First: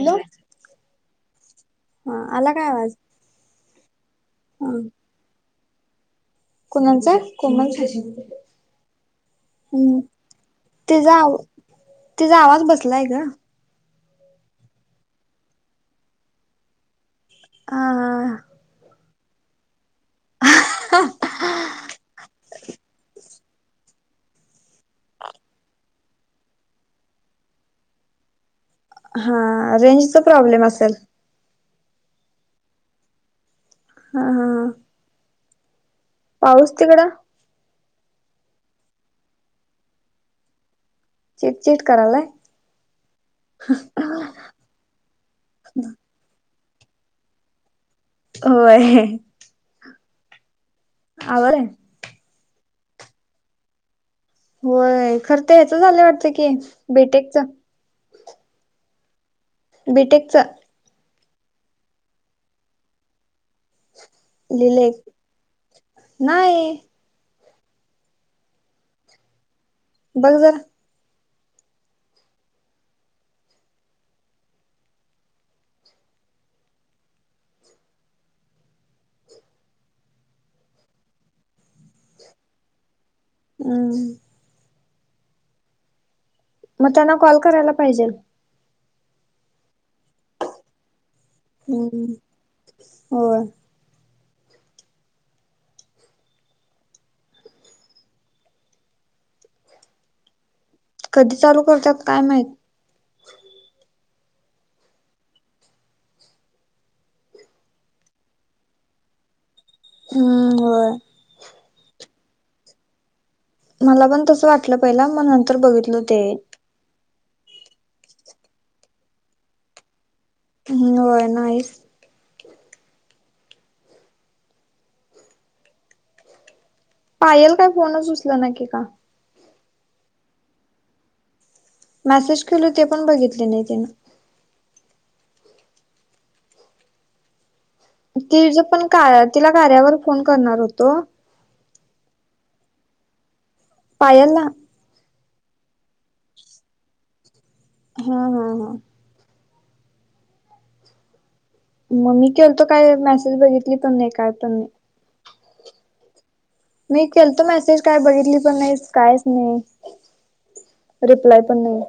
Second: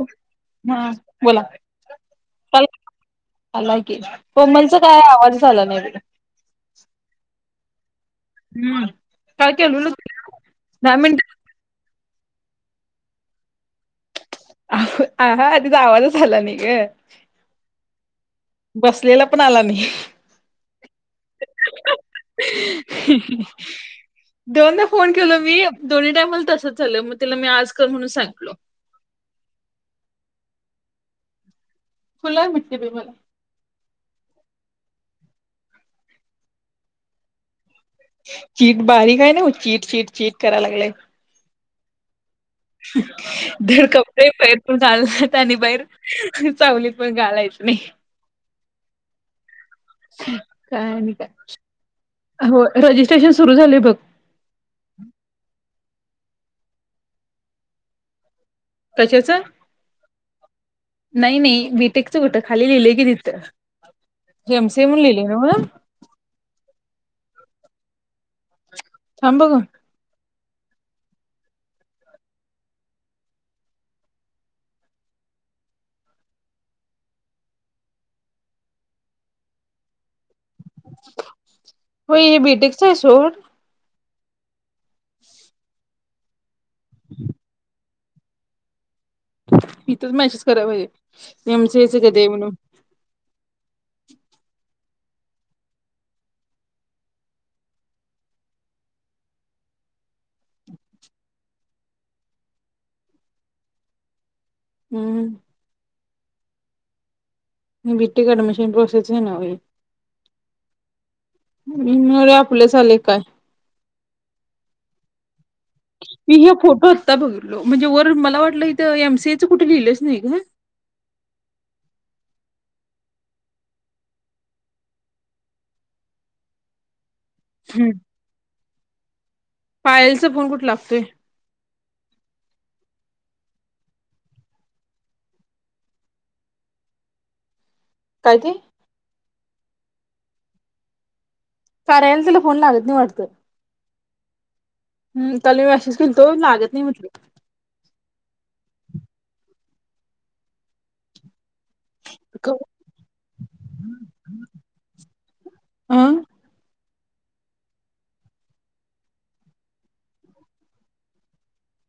Hello हा बोला हा आला काय आवाज ला की कोमलचा काय आवाज झाला नाही कुणाचा कोमल चा हम् काल केलोल दहा तिचा मिनिट आव तिचा आवाज बसलाय ग हा तिचा आवाजच आला नाही ग हा असलेला पण आला म दोनदा फोन केल मी दोन्ही टाईम मल तसंच झालं मग तिला मी आज कर म्हणून सांगितलो हा रेंजचा प्रॉब्लेम असेल फुलाय म्हटते ब मला हा हा हा पाऊस तिकडं चीट बारीक हाय नव चीट चिट करायला लागलंय चिट चिट करालाय ड कपडे पैर प आललात आणि बाहेर चावलीत पण घालायच नाही होय. काय नाही काय? आवड आहे हो रजिस्ट्रेशन सुरू झाले बघ. होय. खरं तर ह्याच झालं वाटत की बी टेक च. कशाच बीटेक च नाही नाही बीटेकचं कुठं खाली लिहिले की तिथं एमसीए लिहिलंय म्हणून लिहिले नव नाही ांभग बघ जरा हो बीटेकस हम् मग त्यांना कॉल करायला पाहिजे इथच मॅसेस करा म्हजे नेमच यायच हम्म कधी म्हणून होय कधी चालू करतात काय माहत हम्म बीटेक अडमिशन प्रोसेस नाई हम्म हो हम्रे आपले झाले काय मला पण तस वाटलं पहिला मग नंतर बघितल ते मी हे फोटो आत्ता बघितलो. म्हणजे वर मला वाटलं इथं एम सी ए च कुठ लिहिलंच नाही का? हम् होय नाहीच. पायल काय हम्म. फोनच उचलना की का? पायलचा फोन कुठे लागतोय? मेसेज केल ते पण बघितले नाही तिनं. काय ति ते ज पण काय तिला कार्यावर फोन करणार होतो. कार्याला तिला फोन लागत नाही वाटत? पायल ला? हम. काल मी अशीच केलतो लागत नाही म्हटल. हा हा हा. मग मी केलतो काय मेसेज बघितली पन नाही. काय पन नाही. अं? मी केलतो मेसेज काय बघितली पण नाही, कायच नाही. रिप्लाय पण नाही.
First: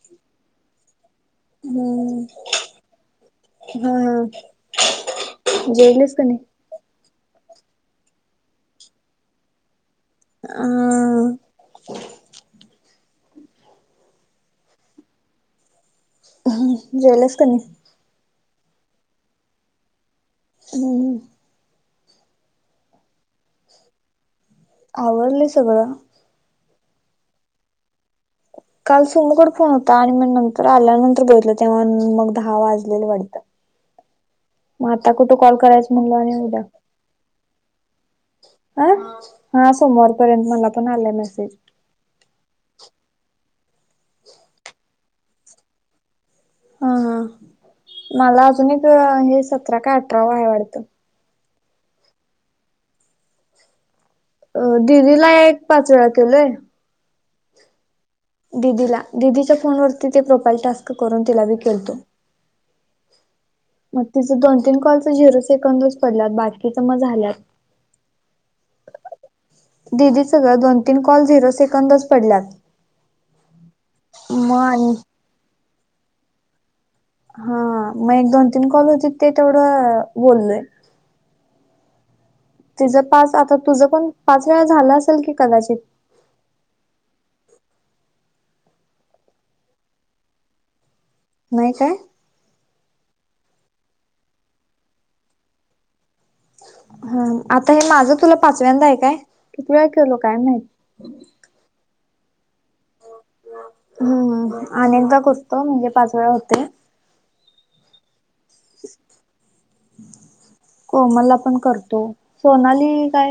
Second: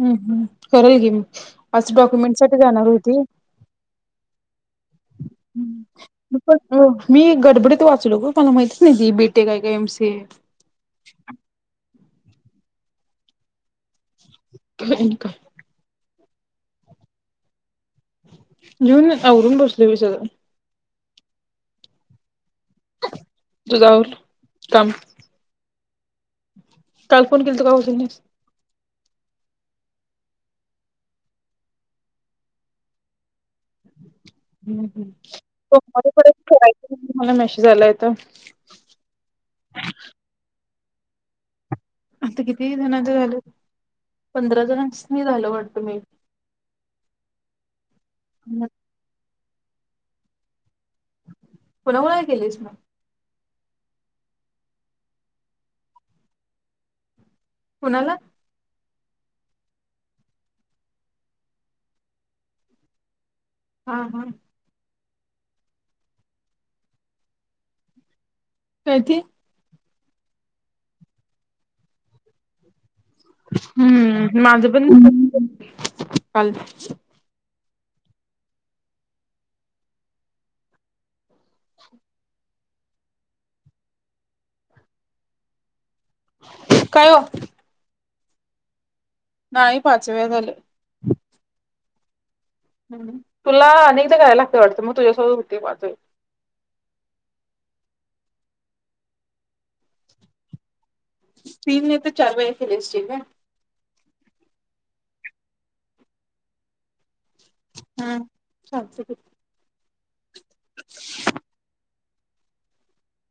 हम्म हम्म करेल की. आज हम्म डॉक्युमेंट साठी जाणार होती, हा हा जेवलीस का नाही पण मी गडबडीत वाचलो ग. मला माहीतच नाही ती बी टे क हाय काय एम सी अं? [unintelligible] जेवलीस काय नाही? जेवून आवरून बसलोय बग सगळ. हम्म तुझ आवरलं? काम आवरलय सगळं. काल फोन केलतो का उचलली नाहीस? काल सोमुकड फोन होता. आणि मी नंतर आल्यानंतर बघितलं तेव्हा मग दहा वाजलेलं वाटत. [inaudible] हम् हम सोमवार पर्यंत उद्या खेळायच मला मॅसेज आलाय इथ. ह हा सोमवारपर्यंत मला पण आलाय मेसेज. आता किती जणांचं झाल? पंधरा जणांसनी झालं वाटतं बाई. हा हा मला कुणा अजून एक हे सतरा काय अठरा वा आहे वाटतं. कुनाकुणा ला केलईस म? अ दीदीला एक पाच वेळा केलोय. कुणाला? दिदीला, दिदीच्या फोनवरती ते प्रोफाईल टास्क करून तिला बी केलतो. हा मग हा तिच दोन तीन कॉलच झिरो सेकंदच पडल्यात, बाकीच मग झाल्यात. काय ते दिदीच ग दोन तीन कॉल झिरो सेकंदच पडल्यात हम्म. मग माझ पण आणि काल हा म एक दोन तीन कॉल होतीत ते तेवढं बोललोय. तिच पाच, आता तुझं पण पाच वेळा झाल असेल की कदाचित? काय वो नाही पाच वेळा झालं. नाही काय? हम. तुला आणि एकदा कराय लागतय वाटतं मग तुझ्यासोबत होतय माझं. हा. आता हे माझं तुला पाचव्यांदा आहे काय? किती वेळा केलो काय माहीत. तीन नाही तर चार वेळा केली असशील ग. हम्मम. आणि एकदा करतो म्हणजे पाच वेळा होतय. हम्. चालतंय की. कोमलला पण करतो. सोनाली काय?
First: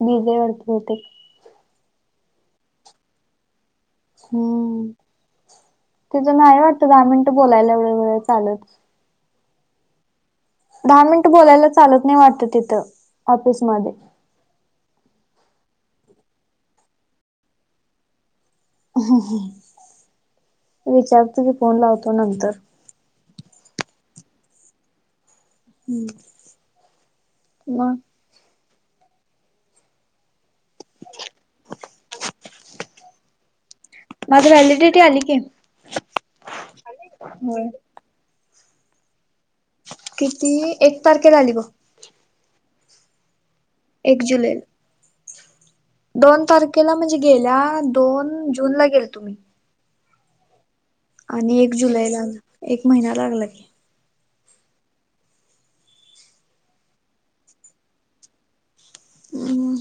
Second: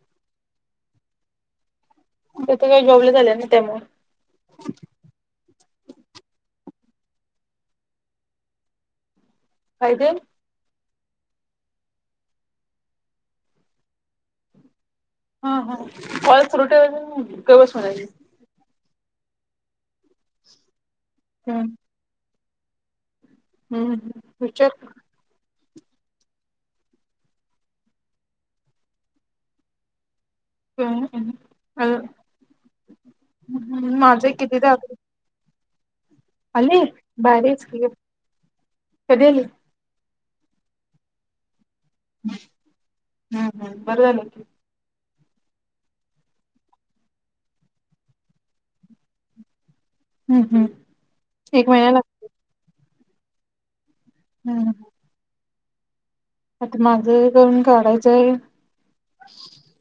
बीजी हाय वाटतं बहुतेक. ती काय जॉबला चालीया नाही त्या मूळ. हम्म, तीजं नाही वाट् दहा मिनिटं बोलायला एवढं वेळ चालत. काय ते? दहा मिनिटं बोलायला चालत नाही वाटत तिथं ऑफिस मध्ये. हम्-हम्, कॉल सुरू ठेवायचा आन् गप बस म्हणायचं. विचारतो की फोन लावतो नंतर. हम्म-हम्म, विचार. हम्म, म? हम्-हम्, हम्म माझं माझ कितीदा [unintelligible] व्हॅलिडिटी आली की. आली? भारीच होय की, कधी आली? किती एक तारखेला आली बग. हम्, हम्म-हम्म बरं एक झालं की. जुलैला. दोन तारखेला म्हणजे गेल्या दोन जूनला गेलतो मी. हम्म-हम्म आणि एक जुलै ला, एक महिना लागला की. हम्म आता माझं हे करून काढायचं आहे. हम्म,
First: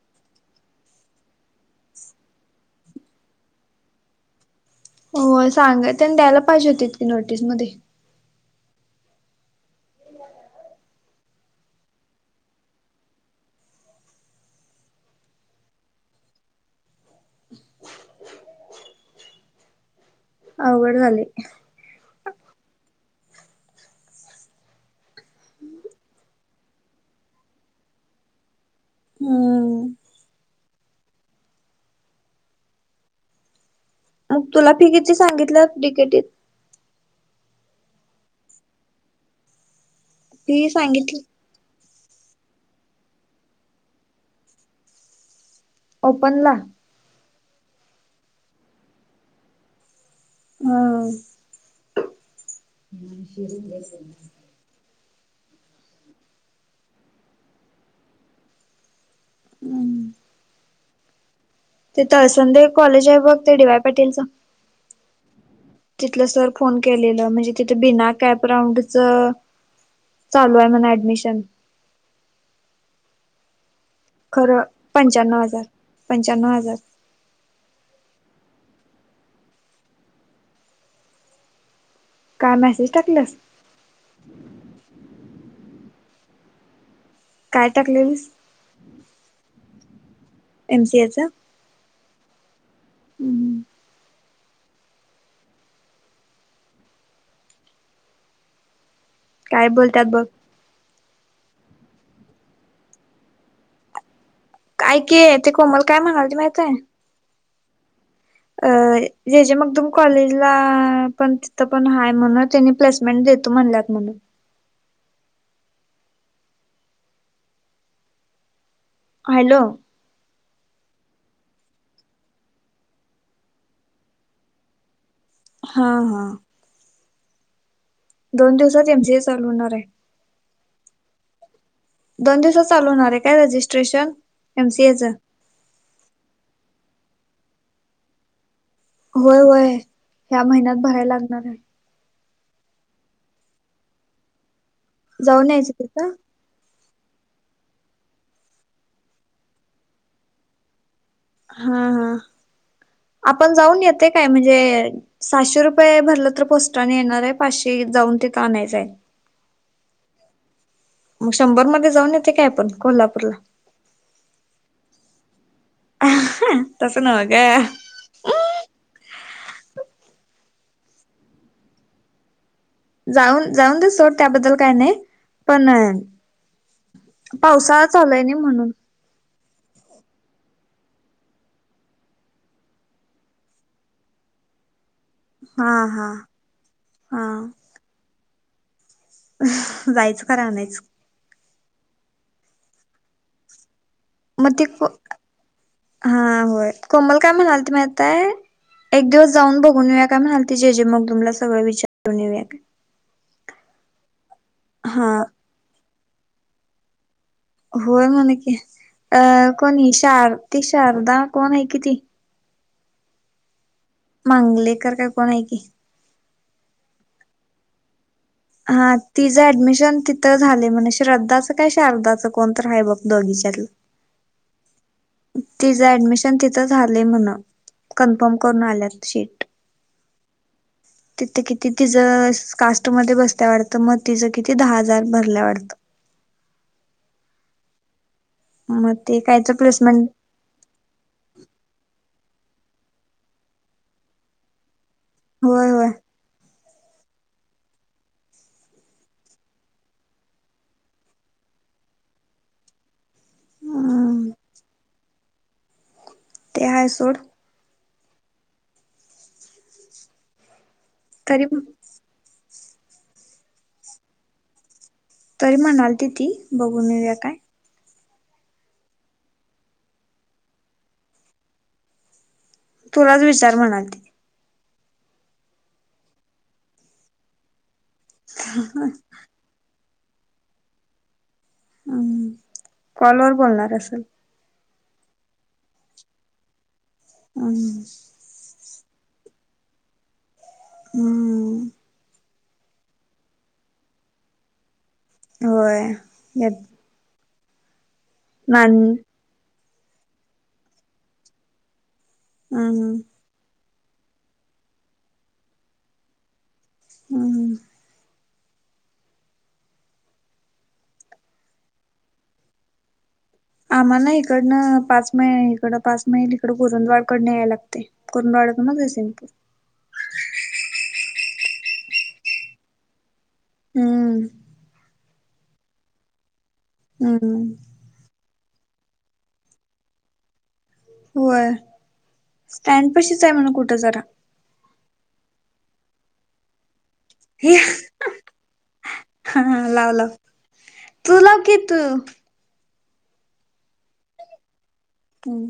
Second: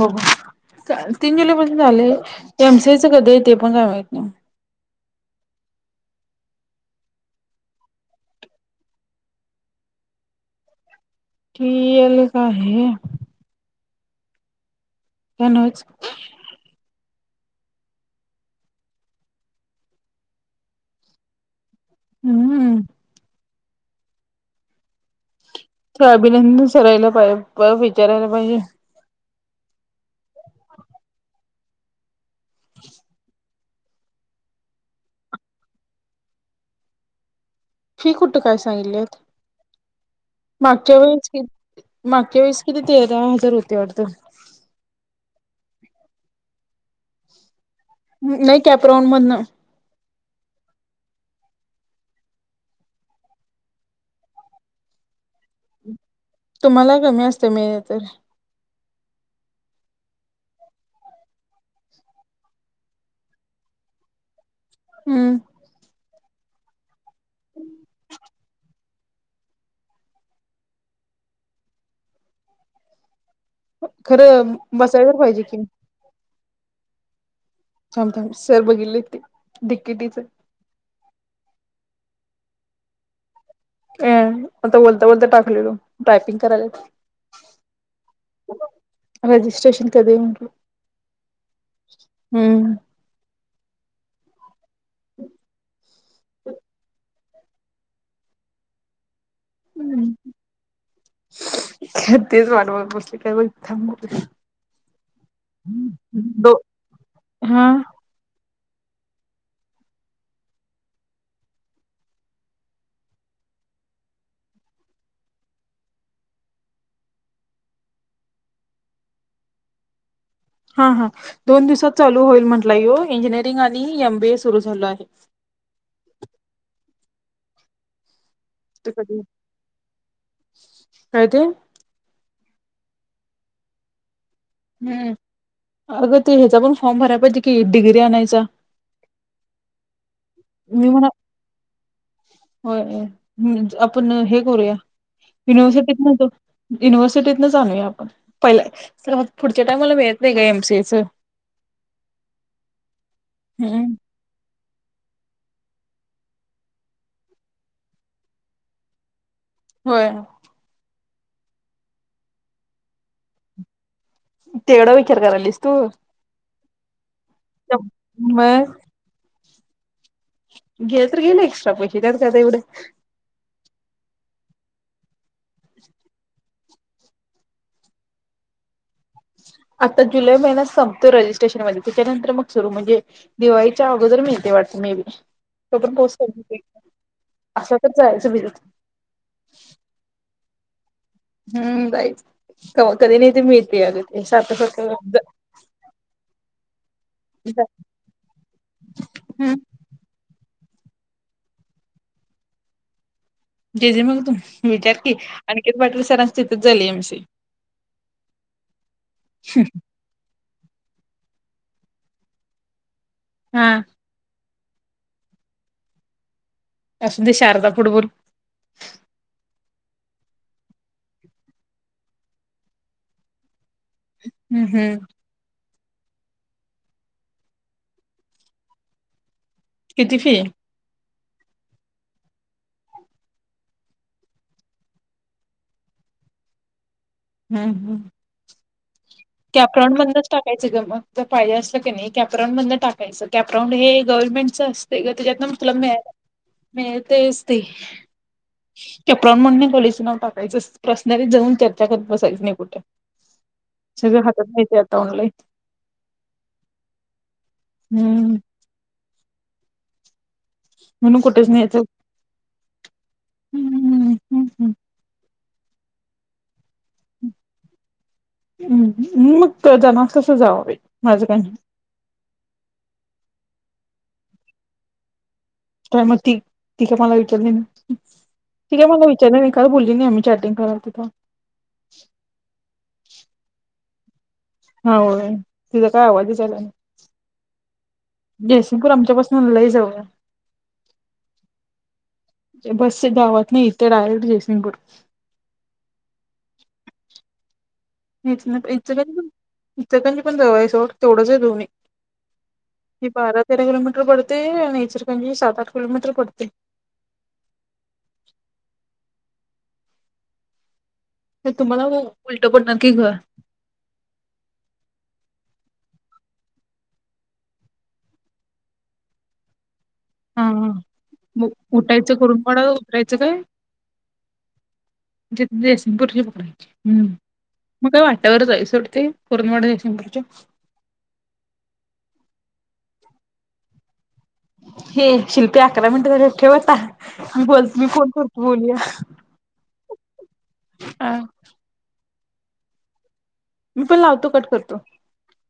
बघू. तीन जुलैपासून झालेयं एम सी ए चं कधी आहे, ते पण काय माहित नाही. होय, सांगाय तेन द्यायला पाहिजे होतीत नोटीस मध्ये. [unintelligible] आहे. काय नव्हचं. आवघड झालयं. हम्म, अ. ते अभिनंदन सरायला पाहिजे, म विचारायला पाहिजे. हम्म [unintelligible] मग, तुला फी किती सांगितल्यात डी के डी त? फी कुठे काय सांगितल्यात? फी मागच्या सांगितली. वेळेस की, मागच्या वेळेस किती ते तेरा हजार होती वाटतं. ओपन ला? नाही कॅप्रोन मधनं. हं तुम्हाला कमी असते मिले तर हम्म, ते तळसंदे एक कॉलेज आहे बघं, ते डी वाय पाटीलचं हम्म, तिथलं सर फोन केलेलं, म्हणजे तिथं बिना कॅप राऊंड च चालू आहे, म्हण ऍडमिशन. खरं बसायला तर पंच्यान्नाव पाहिजे की हजार पंच्यान्नव हजार. थांब थांब सर बघितले, ते डि के टी चे. का मॅसेज टाकल्यास? होय आता बोलता-बोलता टाकलेलो टायपिंग करायल्यात. काय टाकलेलीस? सेशन कधी आहे म्हणून? एम सी ए च. हम्म. हम्म ह. [inaudible] काय बोलतात बघ [unintelligible] तेचं वाट बघत बसलोय काय के कोमल काय म्हणाली दो माहितीय हा अ जे जे मगदूम कॉलेजला पण तिथं पण हाय म्हनं त्यांनी प्लेसमेंट देत तो म्हंटल्यात म्हणं हॅलो हा हा दोन दिवसात चालू होईल म्हंटलं यो इंजिनिअरिंग आणि एम बी ए सुरू झालं आहे हा हा दोन दिवसात ते एमजीए कधी चालू होणार आहे काय ते दोन दिवसात चालू होणार आहे काय रिजिस्ट्रेशन हम्म अगं ते हेजा पण फॉर्म भरायं पाहिजे कि डिग्री आणायचा होय होय ह्या महिन्यात मी भराय म्हणा लागणार आहे. होय आपण हे करूया जाऊन यायचं युनिव्हर्सिटीत तिथं नव्हतो, युनिव्हर्सिटीतनच आणुया आपण पहि स पुढच्या टाइमाला मिळत नाही ग एमसीएचं. हां हां आपण जाऊन येतोय काय म्हणजे सहाशे रुपये भरलं तर पोस्टानं येणार आहे पाचशे जाऊन तिथं आणायचं हाय होय. मग शंभर मध्ये जाऊन येतोय काय आपण कोल्हापूरला? तेवढा विचार करालीस तू? तसं नव्ह ग. मग गेलं तर गेले एक्स्ट्रा पैसे त्यात काय आता एवढं? जाऊन जाऊन दे सोड त्याबद्दल काय नाही पण, पावसाळा चालू हाय नई म्हणून. आता जुलै महिन्यात संपतो रजिस्ट्रेशनमध्ये त्याच्यानंतर मग सुरू म्हणजे दिवाळीच्या अगोदर मिळतंय वाटतं मे बी. हा तोपर्यंत हा पाऊस पडतोय की हा अशातच जायाचं भिजत जायचं खरं आणायचं. हम्म जायचं कव्हातरी नाही ते मिळतंय अगं ते सारखं सारखं जा हां होय कोमल काय म्हणालती माहिती हाय एक दिवस हम्म जाऊन बघून येऊया काय म्हणाल ती जेजे मगदूम ला सगळं विचारून येऊया काय. जेजे मगदूम विचार की हा अनिकेत पाटील सरांचं तिथेच झालंय एमसीए होय म्हण की अं कोणी ही शार ती शारदा कोण आहे कि ती. हां अंगलेकर काय कोण आहे की. असुदे शारदा पुढ बोल. हां तिझं ऍडमिशन तिथं झालंय म्हण श्रद्धाचं काय शारदाचं कोण तर आहे बघ दोघी च्यातल. हम्म हम्म. तिचं ऍडमिशन तिथं झालंय म्हणं कन्फर्म करून आल्यात शीट. किती फी? तिथं किती तिचं कास्ट मध्ये बसत्या वाटतं मग तिचं किती दहा हजार भरल्या वाटतं. [inaudible] हम्म हम्म. म कॅप राऊंड मधनंच टाकायचं ग मग जर पाहिजे असलं की नाही. कॅपराऊंड मधन टाकायचं कॅपरांउड हे गव्हर्नमेंटचं असतंय ग त्याच्यातनं होय तुला होय मिळालं मिळतंयच ते. कॅप राऊंड मधनं कॉलेजचं नाव टाकायचं पपर्सनली जाऊन चर्चा करत बसायची नाही कुठं. हम. ट ऑनलाइन. ते हाय सोड. हम्म. म्हणून तरी कुठेच न्यायचं हम्म, हम्म, हम्म, हम्म, हम्म. तरी म्हणालती ती बघून नेऊया काय? हम्म, मग जाणार तसं तर जावा बाई माझं काय नाही. तुलाच विचार म्हणाली ती. काय मग ती ती काय मला विचारली नाही. ती काय मला विचारलं नाही काय बोलली? [unintelligible] आम्ही चॅटिंग करालतो तवा. हम्म, कॉलवर बोलणार असल. हां होय तिचा काय आवाजच आला नाही. हम्म. [unintelligible] आमच्या पासन लई जवळ आहे. हम्म. एक बस आहे गावातली इथे डायरेक्ट जयसिंगपूर. होय. [unintelligible] इचन नान [unintelligible] इचलकरंजी पण जवळ आहे सोड, तेवढंच आहे दोन्ही. हम्म, हम्म ही बारा तेरा किलोमीटर पडतंय आणि इचलकरंजी सात-आठ किलोमीटर पडतंय. हम्म. तर तुम्हाला ते उलट पडणार की गं. आम्हाला इकडनं पाच मैल इकडं पाच मैल इकडं कुरुंदवाड कडन यायला लागतंय. कुरुंदवाड. वाडातन म जयसिंगपूर. हा मग उठायचं [unintelligible] काय? हम्म ज जयसिंगपुुरची पकडायची हम्म मग काय वाट टेवरच आहे सोड ते कुरुंदवाड जयसिंगपूरच्या होय स्टँड पशीच आहे म्हण कुठं जरा हे शिल्पे अकरा मिनिटे झाल्यात ठेव आता. मी हे बोलतो मी फोन करतो बोल्या. तु लाव की तू मी पण लावतो. कट करतो. हम्म